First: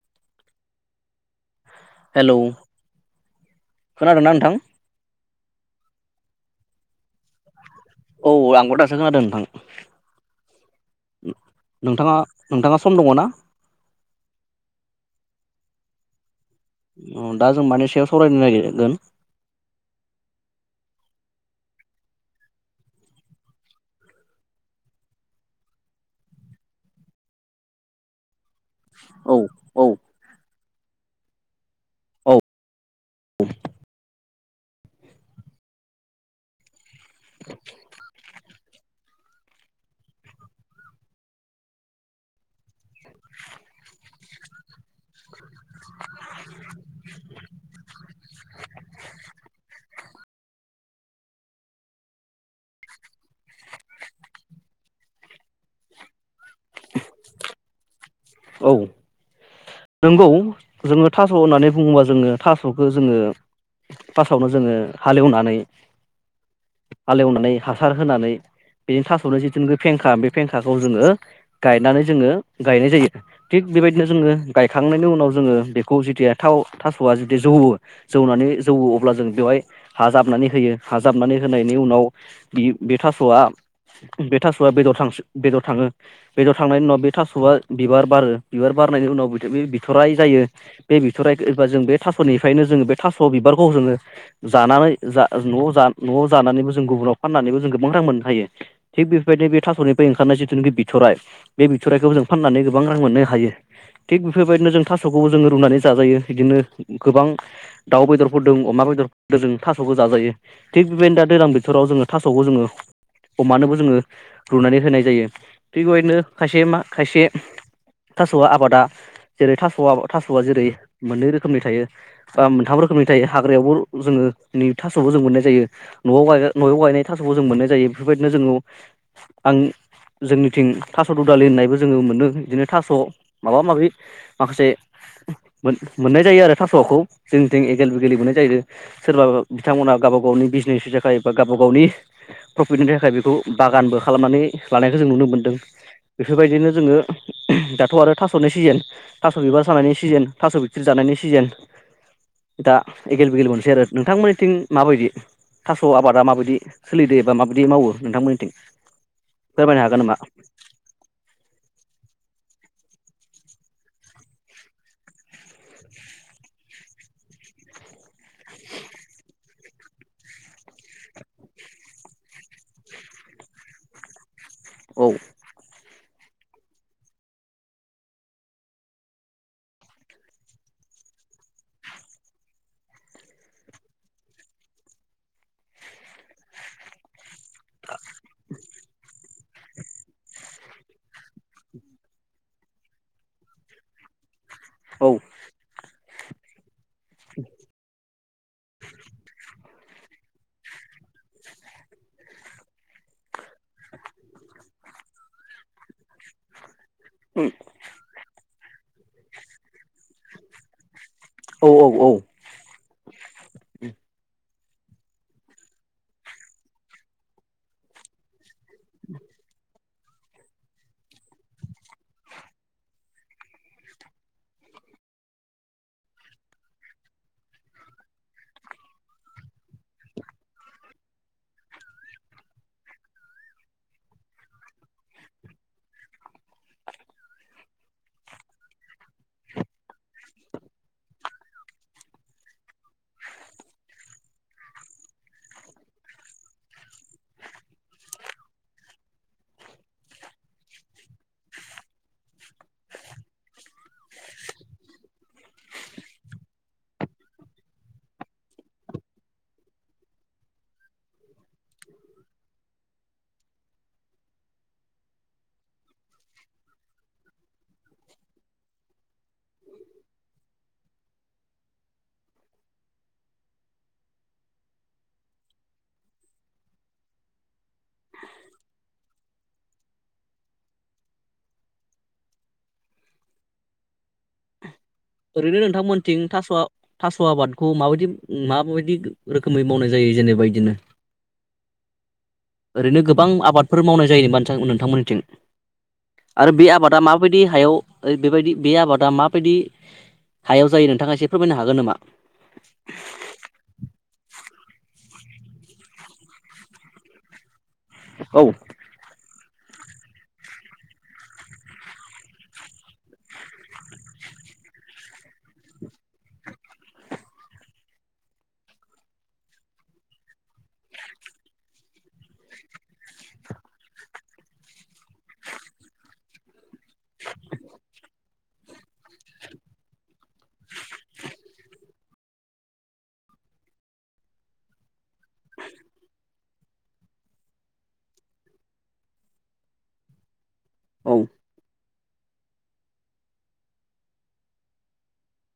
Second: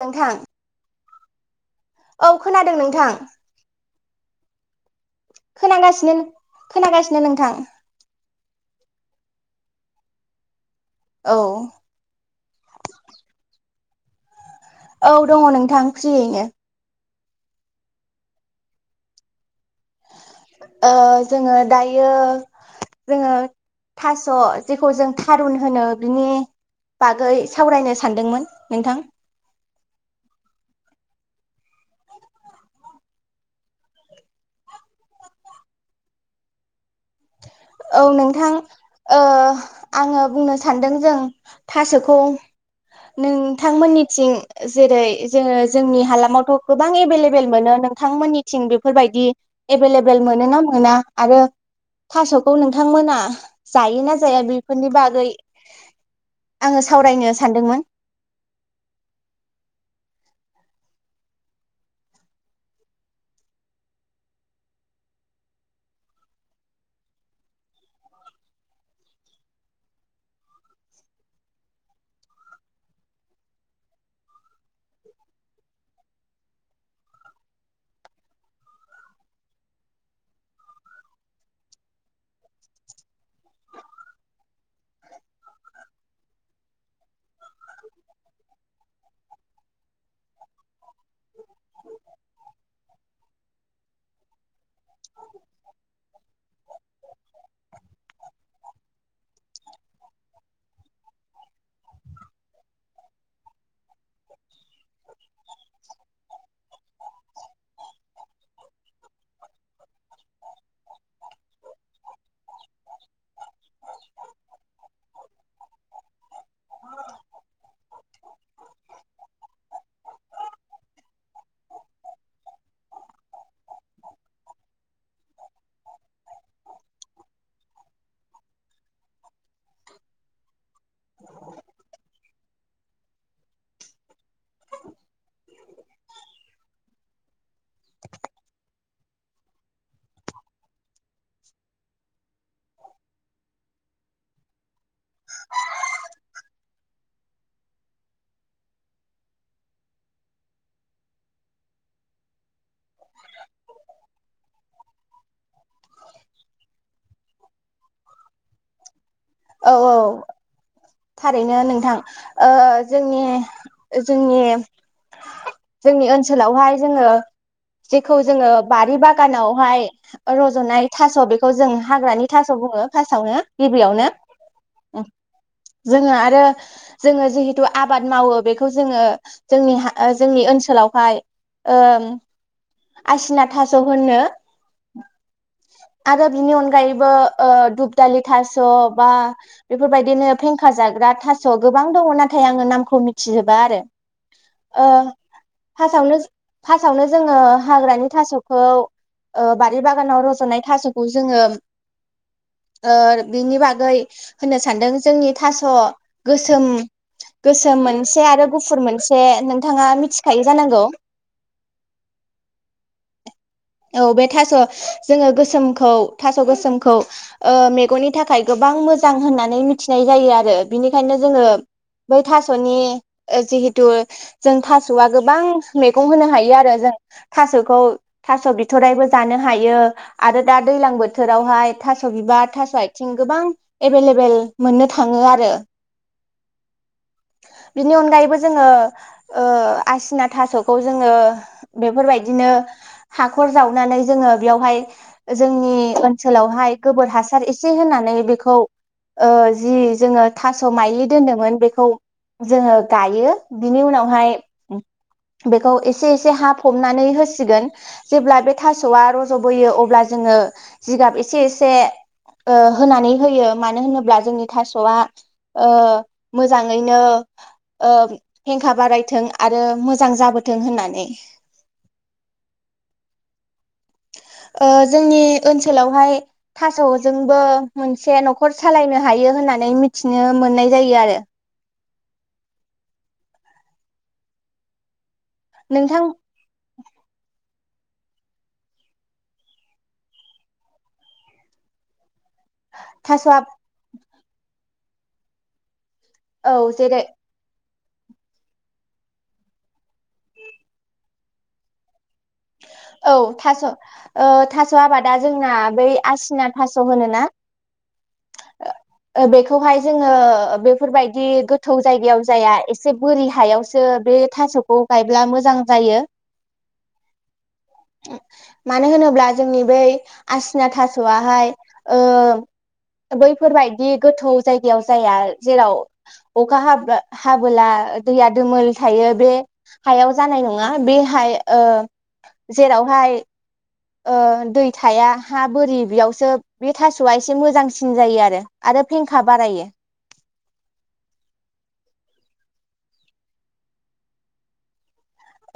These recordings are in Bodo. नोंथां। औ खोनादों नोंथां। खोनादों ना नोंथां? खोनागासिनो खोनागासि नो नोंथां। औ आंबो दासो खोनादों नोंथां। औ नोंथाङा नोंथाङा सम दङ ना? औ दङ नोंथां फ्रियैनो ओ दा जों मानि सायाव सावरायनो नागिरगोन। ओ जोङो दायो जोङो थास' जेखौ जों थारुन होनो बिनि बागै सावरायनो सानदोंमोन। नोंथां। औ औ औ। औ नोंथां। ओ आङो बुंनो सान्दों जों थास'खौ। नोंथांमोननिथिं जेरै जोङो जोंनि हालामावथ' गोबां एभेलेबेल मोनो नोंथांमोननिथिं बेफोरबायदि एभेलेबोल मोनो ना मोना आरो। थास'खौ नोंथांमोना जायो ना जाया बेफोरनि बागै आङो सावरायनो सानदोंमोन। औ। नोंगौ जोङो थास' होननानै बुङोबा जोङो थास'खौ जोङो फासआवनो जोङो हालेवनानै हालेवनानै हासार होनानै बेनि थास'नो जिथुुनखि फेंखा बे फेंखाखौ जोङो गायनानै जोङो गायनाय जायो थिग बेबायदिनो जोङो। गायखांनायनि उनाव जोङो बेखौ जेथिया थाव थास'आ जुदि जौवो जौनानै जौवो अब्ला जों बेवहाय हा जाबनानै होयो हा जाबनानै होनायनि उनाव बे थास'आ बे थास'आ बेदरा थांसो बेदर थाङो बेदर थांनायनि उनाव बे थास'आ बिबार बारो बिबार बारनायनि उनाव। बे बिथ'राइ जायो बे बिथ'राइ एबा जों बे थास'निफ्रायनो जोङो बे थास' बिबारखौ जोङो जानानै। जा न' जान न' जानानैबो जों गुबुनाव फाननानैबो जों गोबां रां मोननो हायो, थिक बेफोरबायदिनो बे थास'निफ्राय ओंखारनाय जिथुनाखि बिथराइ बे बिथराइखौ जों फाननानै गोबां रां मोननो हायो। थिग बेफोरबायदिनो जों थास'खौबो जोङो रुनानै जाजायो बिदिनो गोबां दाउ बेदरफोरदों अमा बेदरजों थास'खौ जाजायो थिग बेबायदिनो दा दैज्लां बोथोराव जोङो थास'खौ जोङो अमानोबो जोङो रुनानै होनाय जायो, थिग बेबायदिनो खायसे मा खायसे थास'आ आबादा। जेरै थास'आ थास'आ जेरै मोननै रोखोमनि थायो बा मोनथाम रोखोमनि थायो हाग्रायावबो जोङो नि थास'बो जों मोननाय जायो न'आव न'आव गायनाय थास'बो जों मोननाय जायो बेफोरबायदिनो जोङो आं जोंनिथिं थास' ददालि होननायबो जोङो मोनो बिदिनो थास' माबा माबि माखासे मोन मोननाय जायो आरो थास'खौ, जोंथिों एगेल बेगेेल मोननाय जायो, सोरबा बिथांमोनहा गावबा गावनि बिजनेसनि थाखाय बा गावबा गावनि प्रफिटनिनि थाखाय बेखौ बागानबो खालामनानै लानायखौ जों नुनो मोनदों बेफोरबायदिनो जोङो दाथ' आरो थास'नि सिजेन थास' बिबार सानायनि सिजेन थास' बिथ्रि जानायनि सिजेन दा एगेल बेगेल मोननोसै आरो नोंथांमोननिथिं माबायदि थास' आबादा माबायदि सोलिदो एबा माबायदि मावो नोंथांमोननिथिं। औ फोरमायनो औ हागोन नामा थारैनो नोंथां। ओ जोंनि जोंनि जोंनि ओनसोलावहाय जोङो जेखौ जोङो बारि बागानावहाय रज'नाय थास' बेखौ जों हाग्रानि थास' बुङो फार्स्टआवनो गिबियावनो। औ। जोङो आरो जोङो जिहेथु आबाद मावो बेखौ जोङो जोंनि जोंनि ओनसोलावहाय ओम आसिना थास' होननो। आरो बिनि अनगायैबो ओ दुब दालि थास' बा बेफोरबायदिनो फेंखा जाग्रा थास' गोबां दङ नाथाय आङो नामखौ मिथिजोबा आरो ओ औ फासावनो फासावनो जोङो हाग्रानि थास' खौ ओ बारि बागानाव रज'नाय थास'खौ जोङो ओ बिनि बागै होननो सानदों जोंनि थास' गोसोम गोसोम मोनसे आरो गुफुर मोनसे नोंथाङा मिथिखायो जानांगौ औ औ औ औ बे थास' जोङो गोसोमखौ थास' गोसोमखौ ओ मेगननि थाखाय गोबां मोजां होननानै मिथिनाय जायो आरो बिनिखायनो जोङो बै थास'नि जिहेथु जों थास'आ गोबां मैगं होनो हायो आरो जों थास'खौ थास' बिथ'रायबो जानो हायो आरो दा दैलां बोथोरावहाय थास' बिबार थास' आथिं गोबां एभेलेबेल मोननो थाङो आरो बिनि अनगायैबो जोङो ओ आसिना थासखौ जोङो बेफोरबायदिनो हाखर जावनानै जोङो बेयावहाय जोंनि ओनसोलावहाय गोबोर हासार एसे होनानै बेखौ ओ जि जोङो थास मायलि दोन्दोंमोन बेखौ जोङो गायो बिनि उनावहाय बेखौ एसे एसे हा फबनानै होसिगोन जेब्ला बे थासआ रजबोयो अब्ला जोङो जिगाब एसे एसे होनानै होयो मानो होनोब्ला जोंनि थासआ ओ मोजां यैनो ओ फेंखा बारायथों आरो मोजां जाबोथों होननानै ओ जोंनि ओनसोलावहाय थासजोंबो मोनसे नखर सालायनो हायो होननानै मिथिनो मोननाय जायो आरो ओरैनो नोंथां नोंथांमोनथिं थास थास आबाद खौ माबायदि माबायदि रोखोमै मावनाय जायो जेनेबा बिदिनो ओरैनो थास' गोबां आबादफोर मावनाय जायो नामा नोंथां नोंथां मोननिथिं आरो औ बे आबादा जेरै माबायदि हायाव ओ बेबायदि बे आबादा माबायदि हायाव जायो नोंथाङा एसे फोरमायनो हागोन नामा औ थास ओ थास आबादा जोंना बै आसिना थास होनो ना औ बेखौहाय जोङो बेफोरबायदि गोथौ जायगायाव जाया एसे बोरि हायावसो बे थासखौ गायब्ला मोजां जायो मानो होनोब्ला जोंनि बै आसिना थास आहाय ओ बैफोरबायाददि गोथौ जायगायाव जाया जेराव अखा हाबा हा बोला दैया दोमोल थायो बे हायाव जानाय नङा बे हाय ओ जेरावहाय ओ दै थाया हा बोरि बेयावसो बे थासआ एसे मोजांसिन जायो आरो आरो फेंखा बारायो औ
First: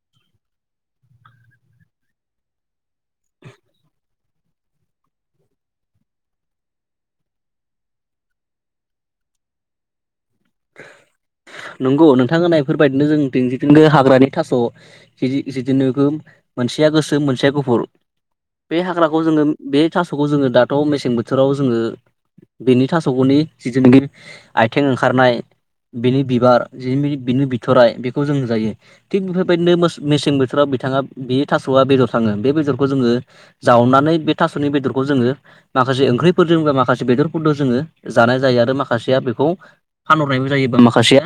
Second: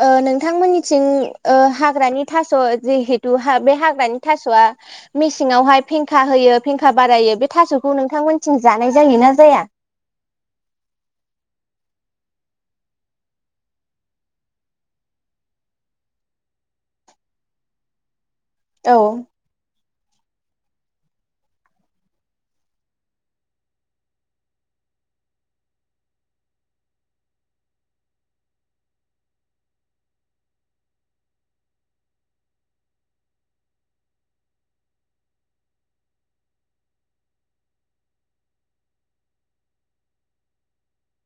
ओ‌ नोंथां‌ मोननि थिं ओ हाग्रानि थास जिहेथु बे हाग्रानि थासआ मेसेंआवहाय फेंखा होयो फेंखा बारायो बे थासखौ नोंथां मोननि थिं जानाय जायोना जाया नंगौ नोंथां होननाय बेफोर बायादिनो जों दिनजिथिंगो हाग्रानि थासदि जिदि जिदिनोगोम मोनसेया गोसोम मोनसेया गुफुर बे औ हाग्राखौ जोङो बे थासखौ जोङो दाथ मेसें बोथोराव बेनि बिबार बिनि बिनि बिथराइ बेखौ जों जायो थिग बेफोरबायदिनो मोस मेसें बोथोराव बिथाङा बे थासआ बेदर थाङो बे बेदरखौ जोङो जावनानै बे थासनि बेदरखौ जोङो माखासे ओंख्रिफोरजों बा माखासे बेदरफोरजों जोङो जानाय जायो आरो माखासेया बेखौ फानहरनायबो जायोबा माखासेया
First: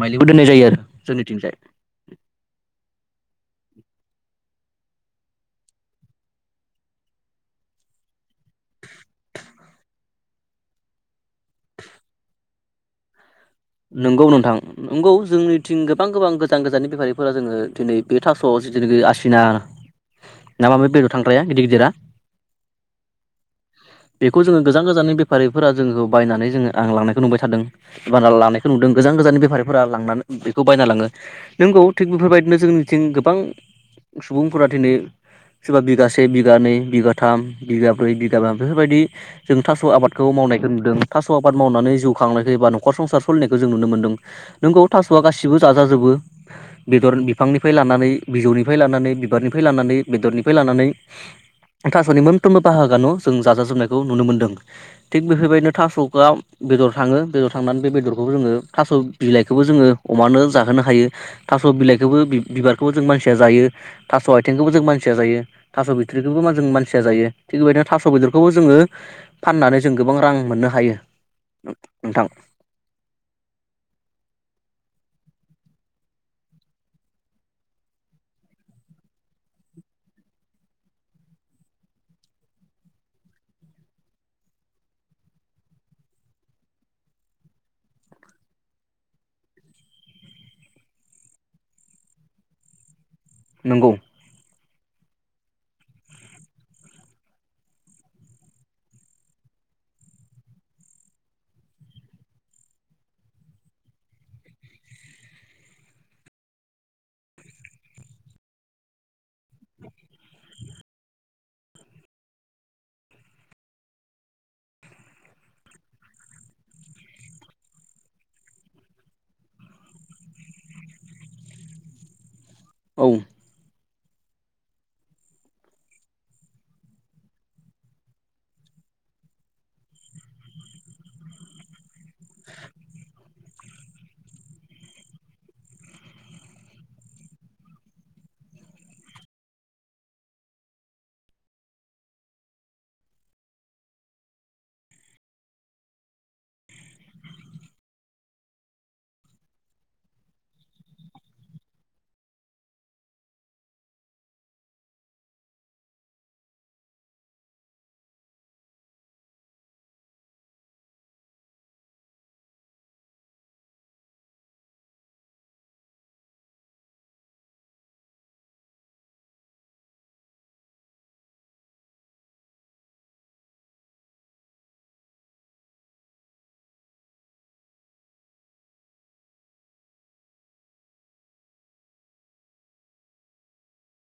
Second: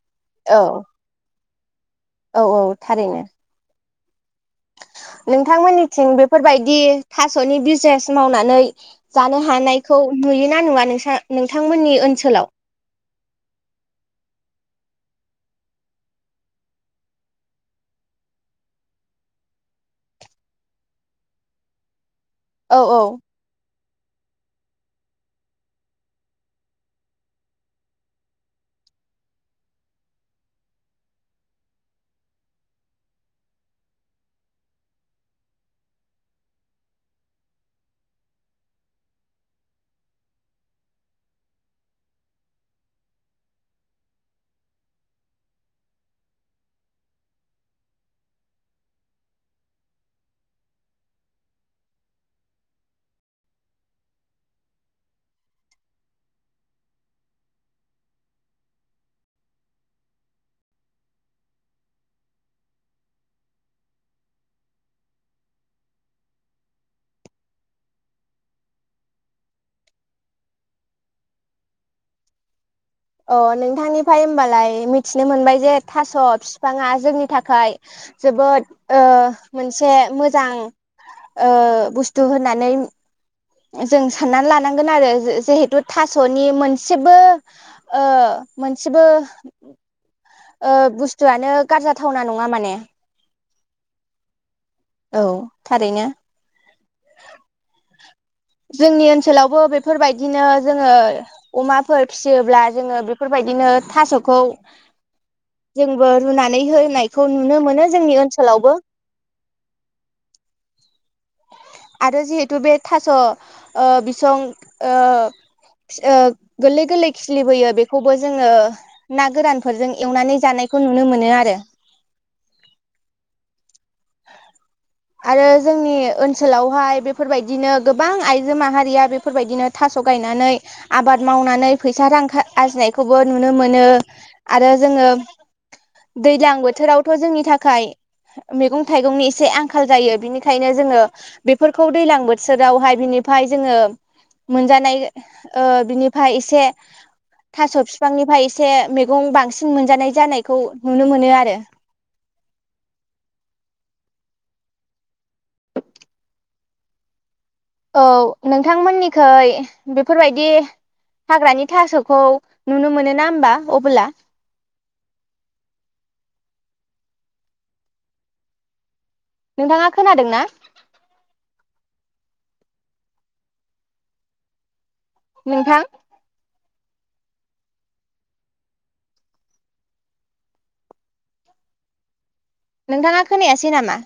माइलिखौ दोननाय जायो आरो औ जोंनिथिं जाय। औ थारैनो नोंथांमोननिथिं बेफोरबायदि थास'नि बिजनेस मावनानै जानो हानायखौ नुयोना नुवा नोंसा-नों-नोंथांमोननि ओनसोलाव? नंगौ नोंथां नंगौ जोंनिथिं गोबां गोबां गोजान गोजाननि बेफारिफोरा जोङो दिनै बे थास' जितुनिखि आसिना ना माबा बेदर थांग्राया गिदिर गिदिरा? औ औ बेखौ जोङो गोजान गोजाननि बेफारिफोरा जोंखौ बायनानै जोङो आं लांनायखौ बुंबाय थादों एबा लानाय नुदों गोजान गोजाननि बेफारिफोरा लांनानै बेखौ बायना लाङो नंगौ थिग बेफोरबायदिनो जोंनिथिं गोबां सुबुंफोरा दिनै सोरबा बिगासे बिगानैै बिगाथाम बिगा ब्रै बिगाा बेफोरबायदि जों थास आबादखौ मावनायखौ नुदों थास' आबाद मावनानै जिउ खांनायखौ एबा न'खर संसार सलिनायखौ जों नुनो मोनदों नोंगौ थास'आ गासिबो जाजाजोबो बेदर बिफांनिफ्राय लानानै बिजौनिफ्राय लानानै बिबारनिफ्राय लानानै बेदरनिफ्राय लानानै थासनि मोनफ्रोमबो बाहागोआानो जों जाजाजोबनायखौ नुनो मोन्दों थिग बेफोरबायदिनो थासखोआव बेदर थाङो बेदर थांनानै बे बेदरखौ खौबो जोङो थास' बिलाइखौबो जोङो अमानो जाहोनो हायो थास' बिलाइखौबो बिबारखौबो जों मानसिया जायो थास' आथिंखौबो जों मानसिया जायो थास' बिथ्रिखौबो जों मानसिया जायो थिग बेबायदिनो थास बेदरखौबो जोङो फाननानै जों गोबां रां मोननो हायो नों नोंथां। अ नोंथांनिफ्राय उमबालाय मिथिनो मोनबाय जे थास' बिफाङा जोंनि थाखाय जोबोद ओ मोनसे मोजां बुस्थु होननानै। जों साननानै लानांगोन आरो जिहेथु थास'नि मोनसेबो ओ मोनसेबो ओ बुस्थुआनो गारजा‌ थावना नङा माने। नोंगौ औ थारैनो जोंनि ओनसोलावबो बेफोरबायदिनो जोङो अमाफोर फिसियोब्ला जोङो बेफोरबायदिनो थास'खौ जोंबो रुनानै होनायखौ नुनो मोनो जोंनि ओनसोलावबो। आरो जिहेथु बे थास' ओ बिसं ओ ओ गोरलै गोरलै खिलिबोयो बेखौबो जोङो ना गोरानफोरजों एवनानै जानायखौ नुनो मोनो आरो। औ आरो जोंनि ओनसोलावहाय बेफोरबायदिनो गोबां आइजो माहारिया बेफोरबायदिनो थास' गायनानै आबाद मावनानै फैसा रां आरजिनायखौबो नुनो मोनो आरो जोङो दैलां बोथोरावथ' जोंनि थाखाय मैगं थाइगंनि एसे आंखाल आंखाल जायो बिनिखायनो जोङो बेफोरखौ दैलां बोथोरावहाय बिनिफ्राय जोङो मोनजानाय बिनिफ्राय एसे थास' बिफांनिफ्राय एसे मैगं बांसिन मोनजानाय जानायखौ नुनो मोनो आरो। औ नोंथांमोननिखै बेफोरबायाददि हाग्रानि थास'खौ नुनो मोनो ना होमबा अब्ला नोंथाङा खोनादों ना? नोंथां नोंथाङा खोनायासै नामा?